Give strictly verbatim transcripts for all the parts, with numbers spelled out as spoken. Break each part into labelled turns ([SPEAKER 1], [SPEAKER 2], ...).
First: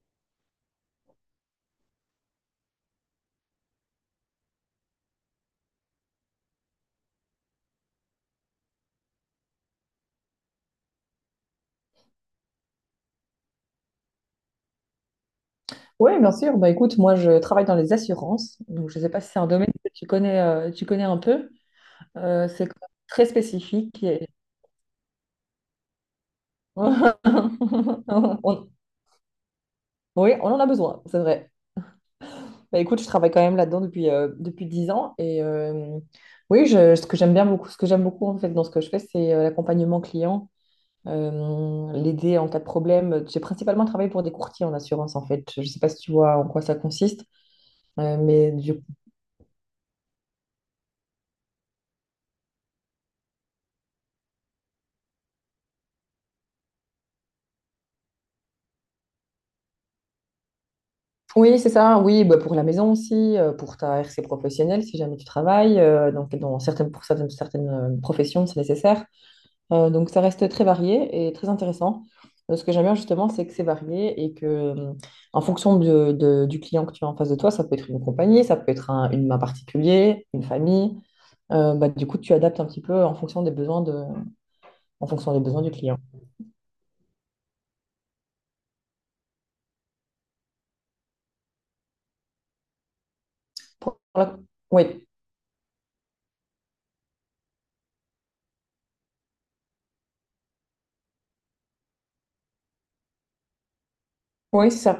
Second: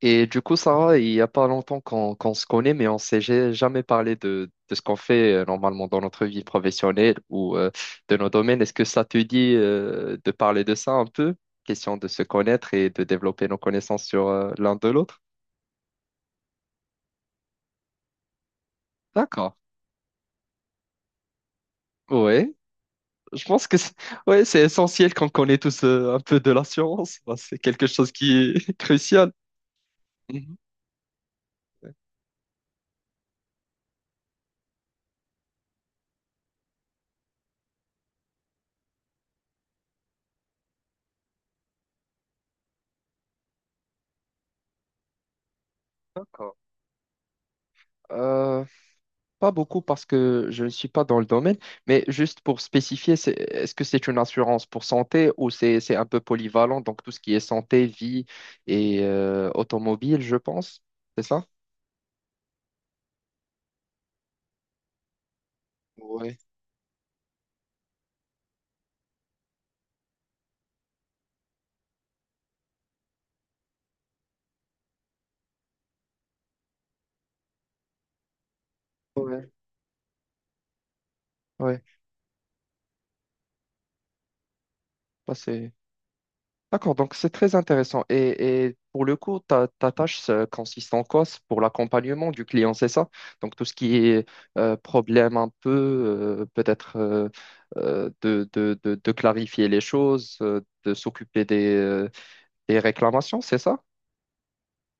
[SPEAKER 1] Et du coup, Sarah, il n'y a pas longtemps qu'on qu'on se connaît, mais on s'est ja- jamais parlé de, de ce qu'on fait euh, normalement dans notre vie professionnelle ou euh, de nos domaines. Est-ce que ça te dit euh, de parler de ça un peu? Question de se connaître et de développer nos connaissances sur euh, l'un de l'autre.
[SPEAKER 2] Oui, bien sûr. Bah, écoute, moi, je travaille dans les assurances. Donc, je ne sais pas si c'est un
[SPEAKER 1] D'accord.
[SPEAKER 2] domaine que tu connais, euh, tu connais un peu. Euh,
[SPEAKER 1] Oui,
[SPEAKER 2] c'est quand même très
[SPEAKER 1] je pense que c'est
[SPEAKER 2] spécifique et-
[SPEAKER 1] ouais, c'est essentiel qu'on connaît tous euh, un peu de l'assurance. Bah, c'est quelque chose qui
[SPEAKER 2] On-
[SPEAKER 1] est crucial.
[SPEAKER 2] Oui, on
[SPEAKER 1] Mhm.
[SPEAKER 2] en a besoin, c'est vrai. Bah écoute, je travaille quand même là-dedans depuis, euh, depuis dix ans. Et euh, oui, je- ce que j'aime bien beaucoup, ce que j'aime beaucoup en fait dans ce que je fais, c'est euh, l'accompagnement client, euh, l'aider en cas de problème. J'ai principalement travaillé pour des courtiers en assurance en fait. Je ne sais pas si tu vois en
[SPEAKER 1] D'accord.
[SPEAKER 2] quoi ça consiste. euh, mais du-
[SPEAKER 1] Pas beaucoup parce que je ne suis pas dans le domaine, mais juste pour spécifier, c'est- est-ce que c'est une assurance pour santé ou c'est c'est un peu polyvalent, donc tout ce qui est santé, vie et euh, automobile, je pense, c'est ça?
[SPEAKER 2] Oui, c'est ça, oui, bah, pour la maison aussi, euh, pour ta R C professionnelle si jamais tu travailles. euh, donc
[SPEAKER 1] Ouais,
[SPEAKER 2] dans certaines, pour certaines, certaines euh, professions, c'est nécessaire. Euh, donc ça reste très varié et très intéressant. Euh, ce que j'aime bien justement, c'est que c'est varié et que euh, en fonction de- de- du client que tu as en face de toi, ça peut être une compagnie, ça peut être un, une main
[SPEAKER 1] ouais,
[SPEAKER 2] particulier, une famille. Euh,
[SPEAKER 1] ouais.
[SPEAKER 2] bah, du coup, tu adaptes un petit peu en fonction des besoins de, en fonction
[SPEAKER 1] Bah,
[SPEAKER 2] des besoins du
[SPEAKER 1] c'est-
[SPEAKER 2] client.
[SPEAKER 1] D'accord, donc c'est très intéressant. Et, et pour le coup, ta, ta tâche ça consiste en quoi? C'est pour l'accompagnement du client, c'est ça? Donc tout ce qui
[SPEAKER 2] Pour
[SPEAKER 1] est
[SPEAKER 2] la-
[SPEAKER 1] euh,
[SPEAKER 2] Oui,
[SPEAKER 1] problème un peu, euh, peut-être euh, euh, de, de, de, de clarifier les choses, euh, de s'occuper des, euh, des réclamations, c'est ça?
[SPEAKER 2] oui, c'est ça.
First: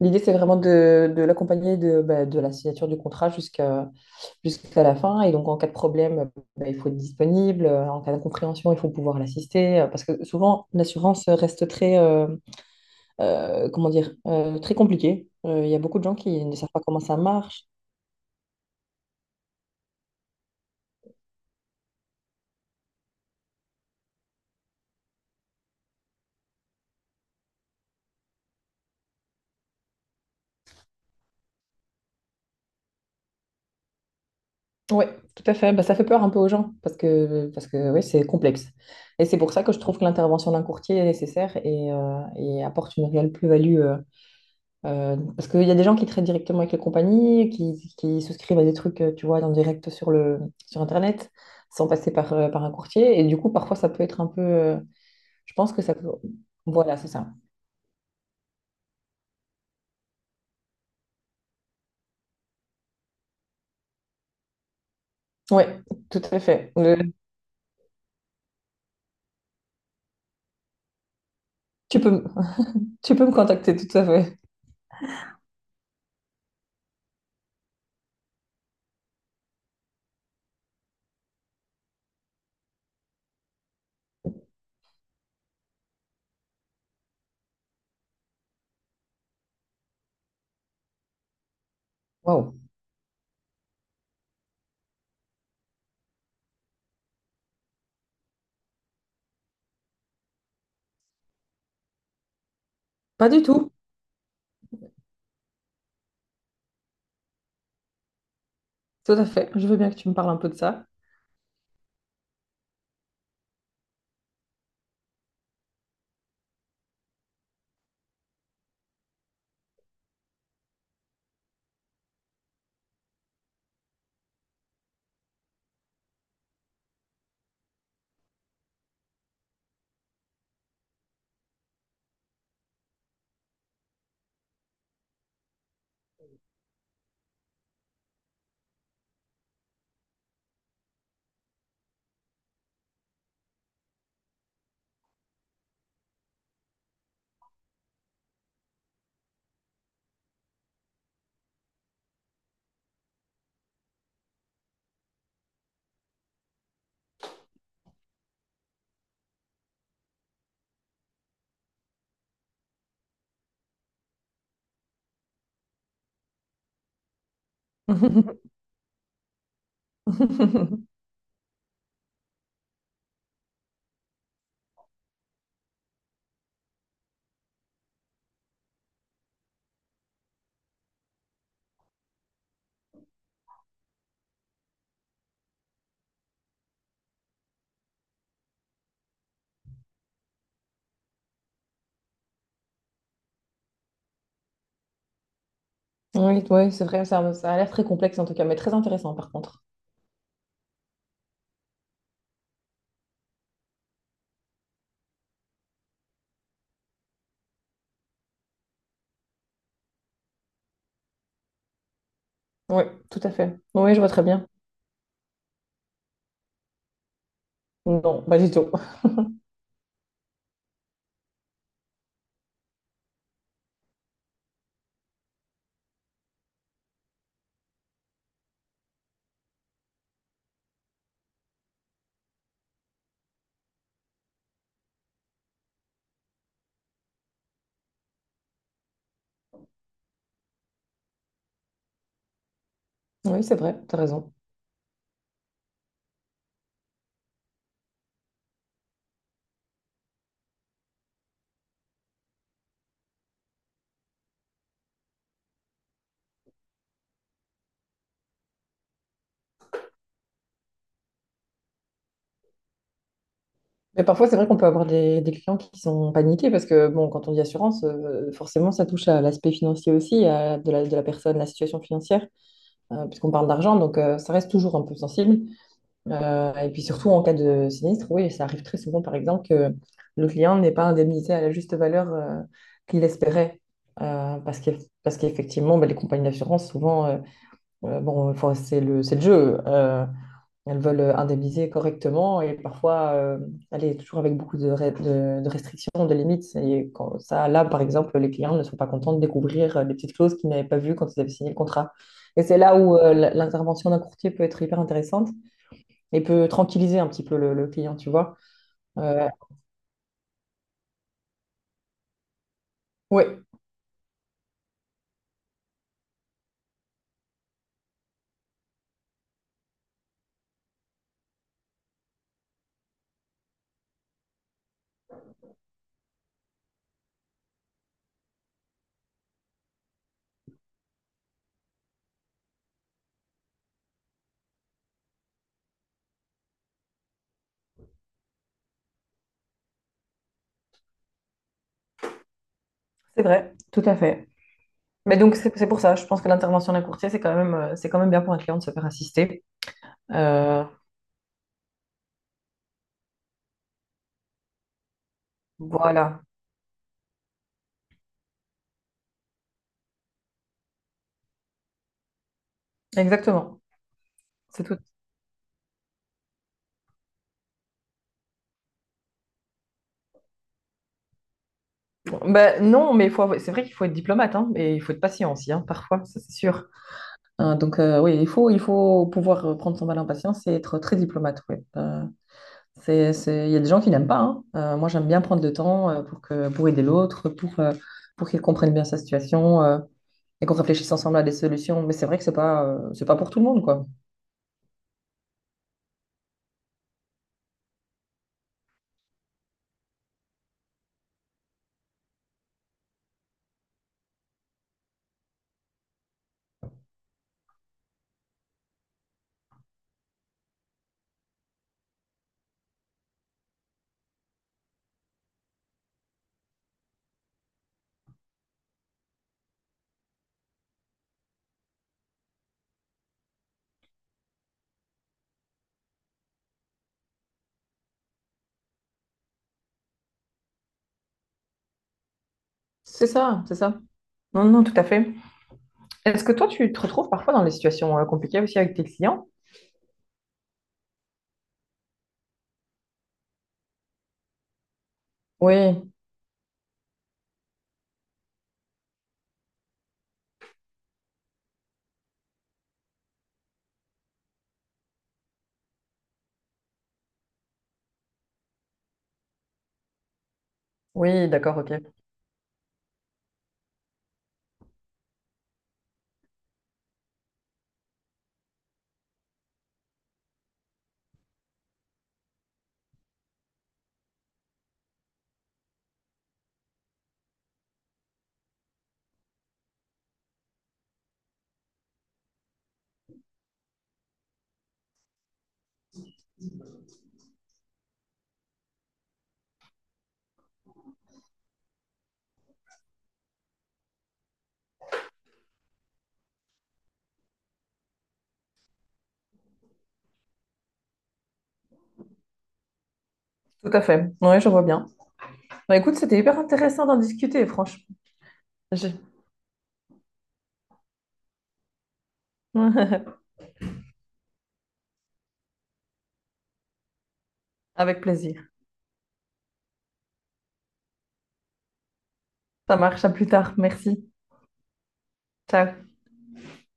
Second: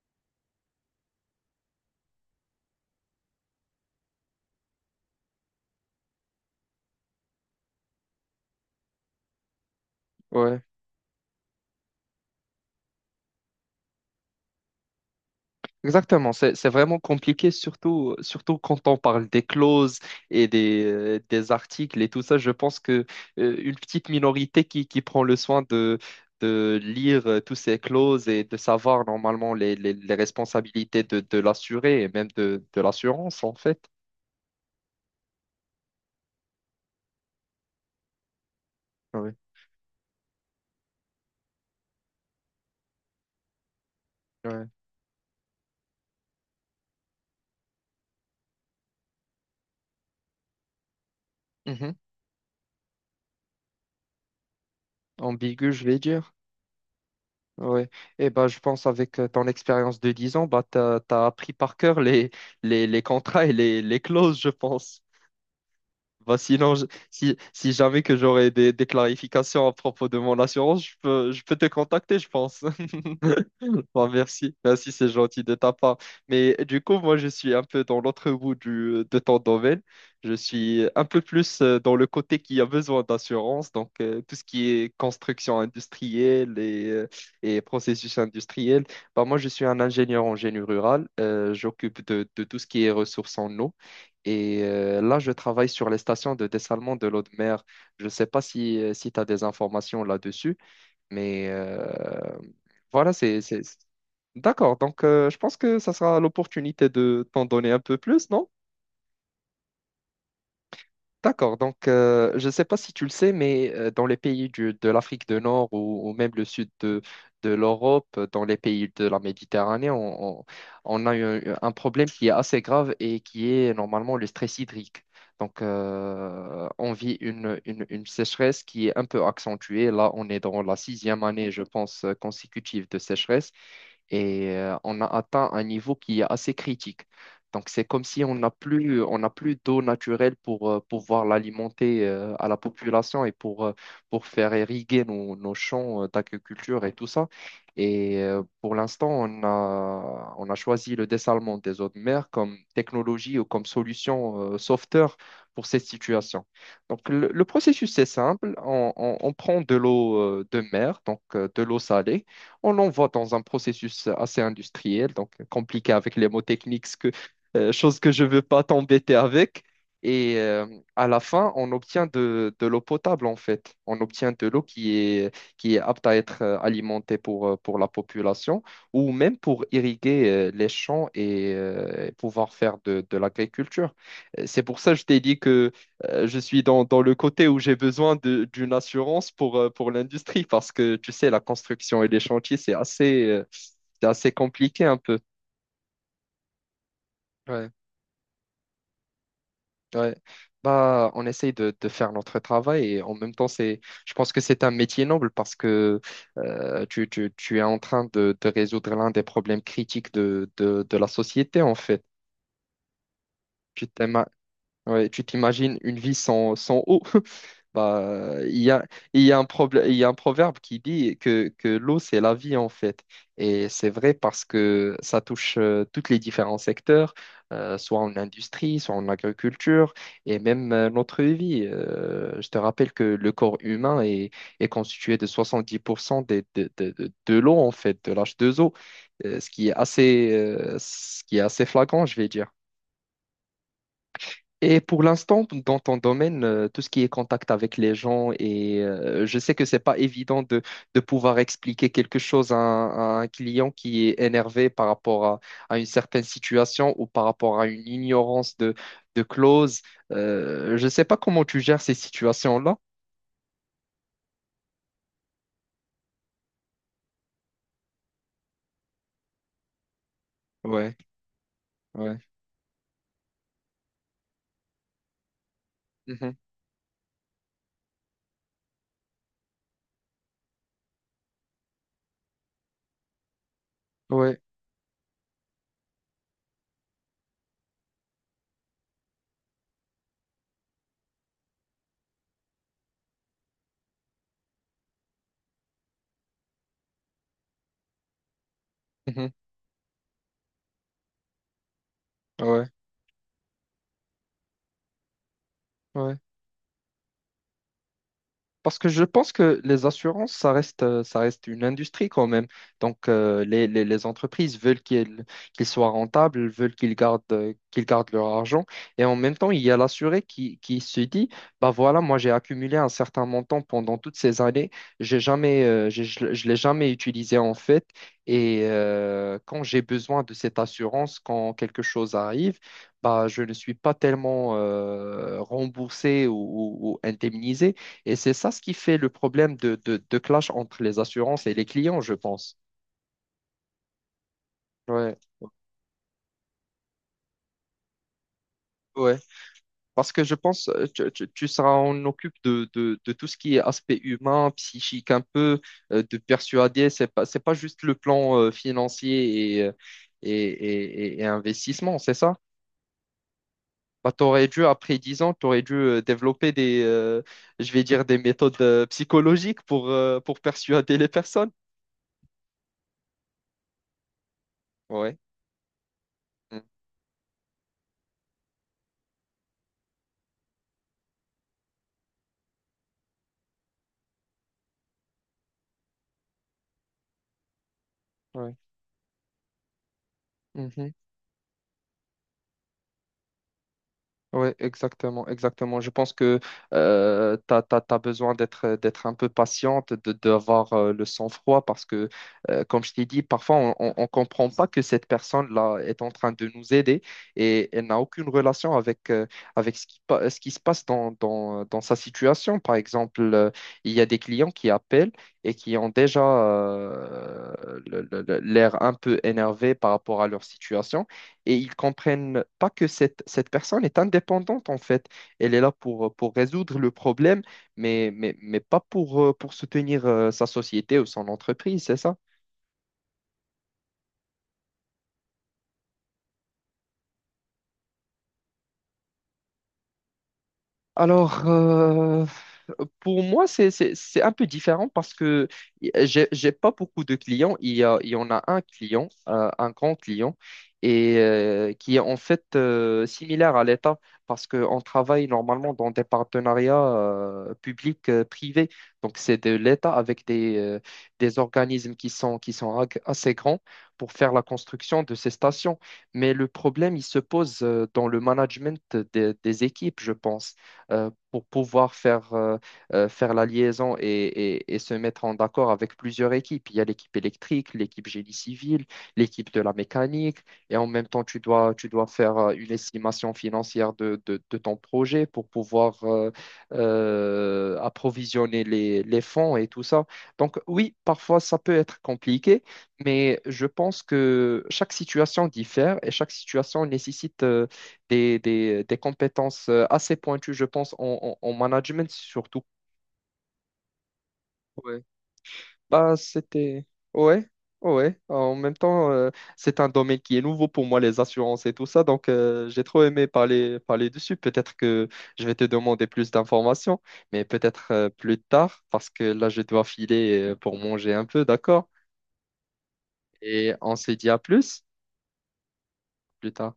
[SPEAKER 2] L'idée, c'est vraiment de, de l'accompagner de, bah, de la signature du contrat jusqu'à jusqu'à la fin. Et donc, en cas de problème, bah, il faut être disponible. En cas d'incompréhension, il faut pouvoir l'assister. Parce que
[SPEAKER 1] Ouais.
[SPEAKER 2] souvent, l'assurance reste très, euh, euh, comment dire, euh, très compliquée. Euh, Il y a beaucoup de gens
[SPEAKER 1] Exactement,
[SPEAKER 2] qui
[SPEAKER 1] c'est
[SPEAKER 2] ne
[SPEAKER 1] c'est
[SPEAKER 2] savent pas
[SPEAKER 1] vraiment
[SPEAKER 2] comment ça
[SPEAKER 1] compliqué,
[SPEAKER 2] marche.
[SPEAKER 1] surtout, surtout quand on parle des clauses et des, euh, des articles et tout ça. Je pense que euh, une petite minorité qui, qui prend le soin de, de lire euh, toutes ces clauses et de savoir normalement les, les, les responsabilités de, de l'assuré et même de, de l'assurance, en fait.
[SPEAKER 2] Oui, tout à fait. Bah, ça fait peur un peu aux gens parce que, parce que oui, c'est complexe. Et
[SPEAKER 1] Ouais,
[SPEAKER 2] c'est pour ça que je trouve que l'intervention d'un courtier est nécessaire et, euh, et apporte une réelle plus-value.
[SPEAKER 1] ouais.
[SPEAKER 2] Euh, parce qu'il y a des gens qui traitent directement avec les compagnies, qui, qui souscrivent à des trucs, euh, tu vois, en direct sur le, sur Internet, sans
[SPEAKER 1] Mhm.
[SPEAKER 2] passer par, euh, par un courtier. Et du coup, parfois, ça peut être un peu... euh, je
[SPEAKER 1] Ambigu,
[SPEAKER 2] pense que
[SPEAKER 1] je
[SPEAKER 2] ça
[SPEAKER 1] vais
[SPEAKER 2] peut...
[SPEAKER 1] dire.
[SPEAKER 2] Voilà, c'est ça.
[SPEAKER 1] Ouais. Et bah, je pense avec euh, ton expérience de dix ans, bah, tu as appris par cœur les, les, les contrats et les, les clauses, je pense.
[SPEAKER 2] Oui, tout
[SPEAKER 1] Bah
[SPEAKER 2] à fait.
[SPEAKER 1] sinon, je-
[SPEAKER 2] Euh,
[SPEAKER 1] Si, si jamais que j'aurais des, des clarifications à propos de mon assurance, je peux, je peux te
[SPEAKER 2] tu peux,
[SPEAKER 1] contacter,
[SPEAKER 2] me-
[SPEAKER 1] je pense.
[SPEAKER 2] Tu peux me contacter, tout à
[SPEAKER 1] Bah,
[SPEAKER 2] fait.
[SPEAKER 1] merci, merci, c'est gentil de ta part. Mais du coup, moi, je suis un peu dans l'autre bout du, de ton domaine. Je suis un peu plus euh, dans le côté qui a besoin d'assurance, donc euh, tout ce qui est construction industrielle et, euh, et processus industriel. Bah, moi, je suis un ingénieur en génie rural. Euh, j'occupe de, de
[SPEAKER 2] Waouh.
[SPEAKER 1] tout ce qui est ressources en eau. Et euh, là, je travaille sur les stations de dessalement de l'eau de mer. Je ne sais pas si, euh, si tu as des informations là-dessus, mais euh, voilà,
[SPEAKER 2] Pas
[SPEAKER 1] c'est...
[SPEAKER 2] du tout,
[SPEAKER 1] c'est- D'accord, donc euh, je pense que ça sera l'opportunité de t'en donner un peu plus, non?
[SPEAKER 2] tout à fait. Je veux bien que tu me parles un peu de ça.
[SPEAKER 1] D'accord, donc euh, je ne sais pas si tu le sais, mais euh, dans les pays du- de l'Afrique du Nord ou, ou même le sud de, de l'Europe, dans les pays de la Méditerranée, on, on- on a eu un problème qui est assez grave et qui est normalement le stress hydrique. Donc euh, on vit une, une- une sécheresse qui est un peu accentuée. Là, on est dans la sixième année, je pense, consécutive de sécheresse et euh, on a atteint un niveau qui est assez critique. Donc, c'est comme si on n'a plus, on n'a plus d'eau naturelle pour euh, pouvoir l'alimenter euh, à la population et pour, euh, pour faire irriguer nos, nos champs euh, d'agriculture et tout ça. Et euh, pour l'instant, on a, on a choisi le dessalement des eaux de mer comme technologie ou comme solution euh, sauveteur pour cette situation. Donc, le, le processus, c'est simple. On, on- on prend de l'eau euh, de mer, donc euh, de l'eau salée. On l'envoie dans un processus assez industriel, donc compliqué avec les mots techniques euh, chose que je veux pas t'embêter avec. Et euh, à la fin, on obtient de, de l'eau potable, en fait. On obtient de l'eau qui est, qui est apte à être euh, alimentée pour, euh, pour la population ou même pour irriguer euh, les champs et euh, pouvoir faire de, de l'agriculture. Euh, C'est pour ça que je t'ai dit que euh, je suis dans, dans le côté où j'ai besoin de- d'une assurance pour, euh, pour l'industrie parce que, tu sais, la construction et les chantiers, c'est assez, euh, c'est assez compliqué un peu.
[SPEAKER 2] Oui, oui, c'est vrai, ça, ça a l'air très complexe en tout cas, mais très intéressant par contre.
[SPEAKER 1] Ouais. Bah, on essaye de, de faire notre travail et en même temps, c'est, je pense que c'est un métier noble parce que euh, tu, tu, tu es en train de, de résoudre l'un des problèmes critiques de, de, de la société, en fait.
[SPEAKER 2] Oui, tout à fait.
[SPEAKER 1] Tu
[SPEAKER 2] Oui, je
[SPEAKER 1] t'es
[SPEAKER 2] vois très bien.
[SPEAKER 1] Ouais, tu t'imagines une vie sans, sans eau.
[SPEAKER 2] Non,
[SPEAKER 1] Bah,
[SPEAKER 2] pas du
[SPEAKER 1] il
[SPEAKER 2] tout.
[SPEAKER 1] y a, il y a un problème, il y a un proverbe qui dit que, que l'eau, c'est la vie, en fait. Et c'est vrai parce que ça touche euh, tous les différents secteurs, euh, soit en industrie, soit en agriculture, et même euh, notre vie. Euh, je te rappelle que le corps humain est, est constitué de soixante-dix pour cent des, de, de, de, de l'eau, en fait, de l'H deux O, euh, ce qui est assez, euh, ce qui est assez flagrant, je vais dire.
[SPEAKER 2] Oui, c'est vrai, t'as raison.
[SPEAKER 1] Et pour l'instant, dans ton domaine, euh, tout ce qui est contact avec les gens, et euh, je sais que c'est pas évident de, de pouvoir expliquer quelque chose à un, à un client qui est énervé par rapport à, à une certaine situation ou par rapport à une ignorance de, de clause. Euh, je sais pas comment tu gères ces situations-là.
[SPEAKER 2] Mais parfois, c'est vrai qu'on peut avoir des, des clients qui sont paniqués parce que, bon, quand on dit assurance, euh, forcément, ça touche à l'aspect financier aussi, à de la, de
[SPEAKER 1] Ouais,
[SPEAKER 2] la personne, la situation
[SPEAKER 1] ouais.
[SPEAKER 2] financière, euh, puisqu'on parle d'argent, donc euh, ça reste toujours un peu sensible.
[SPEAKER 1] Mhm.
[SPEAKER 2] Euh, et puis surtout en cas de sinistre, oui, ça arrive très souvent, par exemple, que le client n'est pas indemnisé à la juste valeur euh, qu'il espérait. Euh,
[SPEAKER 1] Ouais,
[SPEAKER 2] parce que, parce qu'effectivement, ben, les compagnies d'assurance, souvent, euh, euh, bon, enfin, c'est le, c'est le jeu. Euh, elles veulent indemniser correctement et parfois, euh, elle est toujours avec beaucoup de, re- de, de restrictions, de limites. Et quand, ça, là, par exemple, les clients ne sont pas contents de
[SPEAKER 1] mhm.
[SPEAKER 2] découvrir euh, des petites clauses qu'ils n'avaient pas vues quand ils avaient signé le contrat. Et c'est
[SPEAKER 1] Ouais,
[SPEAKER 2] là où euh, l- l'intervention d'un courtier peut être hyper intéressante
[SPEAKER 1] ouais.
[SPEAKER 2] et peut tranquilliser un petit peu le, le client, tu vois.
[SPEAKER 1] Parce que je
[SPEAKER 2] Euh,
[SPEAKER 1] pense que les assurances, ça reste, euh, ça reste une industrie quand même. Donc,
[SPEAKER 2] oui,
[SPEAKER 1] euh, les, les- les entreprises veulent qu'ils qu'ils soient rentables, veulent qu'ils gardent, euh, qu'ils gardent leur argent. Et en même temps, il y a l'assuré qui, qui se dit, bah voilà, moi j'ai accumulé un certain montant pendant toutes ces années, j'ai jamais, euh, j'ai- je ne l'ai jamais utilisé en fait. Et euh, quand j'ai besoin de cette assurance, quand quelque chose arrive, bah, je ne suis pas tellement euh, remboursé ou, ou ou indemnisé. Et c'est ça ce qui fait le problème de, de, de clash entre les assurances et les clients, je pense.
[SPEAKER 2] c'est vrai, tout à fait.
[SPEAKER 1] Ouais,
[SPEAKER 2] Mais donc, c'est c'est pour ça, je pense que l'intervention d'un courtier, c'est quand même, euh, c'est quand même bien pour un client de se faire
[SPEAKER 1] ouais.
[SPEAKER 2] assister.
[SPEAKER 1] Parce que je
[SPEAKER 2] Euh,
[SPEAKER 1] pense, euh, tu, tu, tu seras, on occupe de, de, de tout ce qui est aspect humain, psychique un peu, euh, de
[SPEAKER 2] voilà,
[SPEAKER 1] persuader. C'est pas, c'est pas juste le plan euh, financier et, euh, et, et, et- et investissement, c'est ça?
[SPEAKER 2] exactement.
[SPEAKER 1] Bah, t'aurais dû,
[SPEAKER 2] C'est tout.
[SPEAKER 1] après dix ans, t'aurais dû euh, développer des, euh, je vais dire, des méthodes euh, psychologiques pour, euh, pour persuader les personnes.
[SPEAKER 2] Ben, non, mais il faut, avoir- c'est vrai qu'il faut être diplomate, hein, et il faut être
[SPEAKER 1] Ouais.
[SPEAKER 2] patient aussi, hein, parfois, ça c'est
[SPEAKER 1] Mm.
[SPEAKER 2] sûr. Euh, donc euh, oui, il faut, il faut pouvoir euh, prendre son mal en patience et être très diplomate, ouais. Euh, c'est, c'est... Il y a des gens qui n'aiment pas, hein. Euh, moi, j'aime bien prendre le temps euh, pour que, pour aider l'autre, pour, euh, pour qu'il
[SPEAKER 1] Ouais.
[SPEAKER 2] comprenne bien sa situation. euh. Et qu'on réfléchisse
[SPEAKER 1] Mhm.
[SPEAKER 2] ensemble à des solutions. Mais c'est vrai que c'est pas, euh, c'est pas pour tout le monde, quoi.
[SPEAKER 1] Oui, exactement, exactement. Je pense que euh, tu as besoin d'être d'être un peu patiente, de d'avoir euh, le sang-froid parce que, euh, comme je t'ai dit, parfois on on- on comprend pas que cette personne-là est en train de nous aider et elle n'a aucune relation avec, euh, avec ce qui, pa- ce qui se passe dans, dans, dans sa situation. Par exemple, euh, il y a des clients qui appellent et qui ont déjà euh, le- le- le- l'air un peu énervé par rapport à leur situation et ils comprennent pas que cette, cette personne est indépendante en fait. Elle est là pour, pour résoudre le problème, mais, mais, mais pas pour, euh, pour soutenir euh, sa société ou son entreprise, c'est ça?
[SPEAKER 2] C'est ça, c'est ça. Non, non, tout à fait. Est-ce que toi, tu te retrouves parfois dans des situations euh, compliquées aussi avec tes clients?
[SPEAKER 1] Alors, euh, pour moi, c'est, c'est, c'est un peu différent parce que
[SPEAKER 2] Oui,
[SPEAKER 1] j'ai, j'ai pas beaucoup de clients. Il y a, il y en a un client, euh, un grand client, et euh, qui est en fait euh, similaire à l'État parce qu'on travaille normalement dans des partenariats euh, publics-privés. Donc, c'est de l'État avec des, euh,
[SPEAKER 2] oui,
[SPEAKER 1] des
[SPEAKER 2] d'accord, ok.
[SPEAKER 1] organismes qui sont, qui sont ag- assez grands pour faire la construction de ces stations. Mais le problème, il se pose euh, dans le management des des équipes, je pense euh, pour pouvoir faire, euh, euh, faire la liaison et, et- et se mettre en accord avec plusieurs équipes. Il y a l'équipe électrique, l'équipe génie civil, l'équipe de la mécanique, et en même temps, tu dois, tu dois faire euh, une estimation financière de, de- de ton projet pour pouvoir euh, euh, approvisionner les, les fonds et tout ça. Donc oui, parfois, ça peut être compliqué, mais je pense que chaque situation diffère et chaque situation nécessite euh, des, des- des compétences euh, assez pointues, je pense, en, en- en management surtout.
[SPEAKER 2] Tout à fait. Oui, je vois bien.
[SPEAKER 1] Ouais.
[SPEAKER 2] Bah, écoute,
[SPEAKER 1] Bah,
[SPEAKER 2] c'était hyper intéressant
[SPEAKER 1] c'était...
[SPEAKER 2] d'en discuter,
[SPEAKER 1] Ouais,
[SPEAKER 2] franchement.
[SPEAKER 1] ouais. En même
[SPEAKER 2] J'ai-
[SPEAKER 1] temps, euh, c'est un domaine qui est nouveau pour moi, les assurances et tout ça. Donc, euh, j'ai trop aimé parler, parler dessus. Peut-être que je vais te demander plus d'informations, mais peut-être
[SPEAKER 2] Avec
[SPEAKER 1] euh, plus
[SPEAKER 2] plaisir.
[SPEAKER 1] tard, parce que là, je dois filer euh, pour manger un peu, d'accord?
[SPEAKER 2] Ça marche, à plus tard.
[SPEAKER 1] Et on
[SPEAKER 2] Merci.
[SPEAKER 1] se dit à plus,
[SPEAKER 2] Ciao.
[SPEAKER 1] plus tard.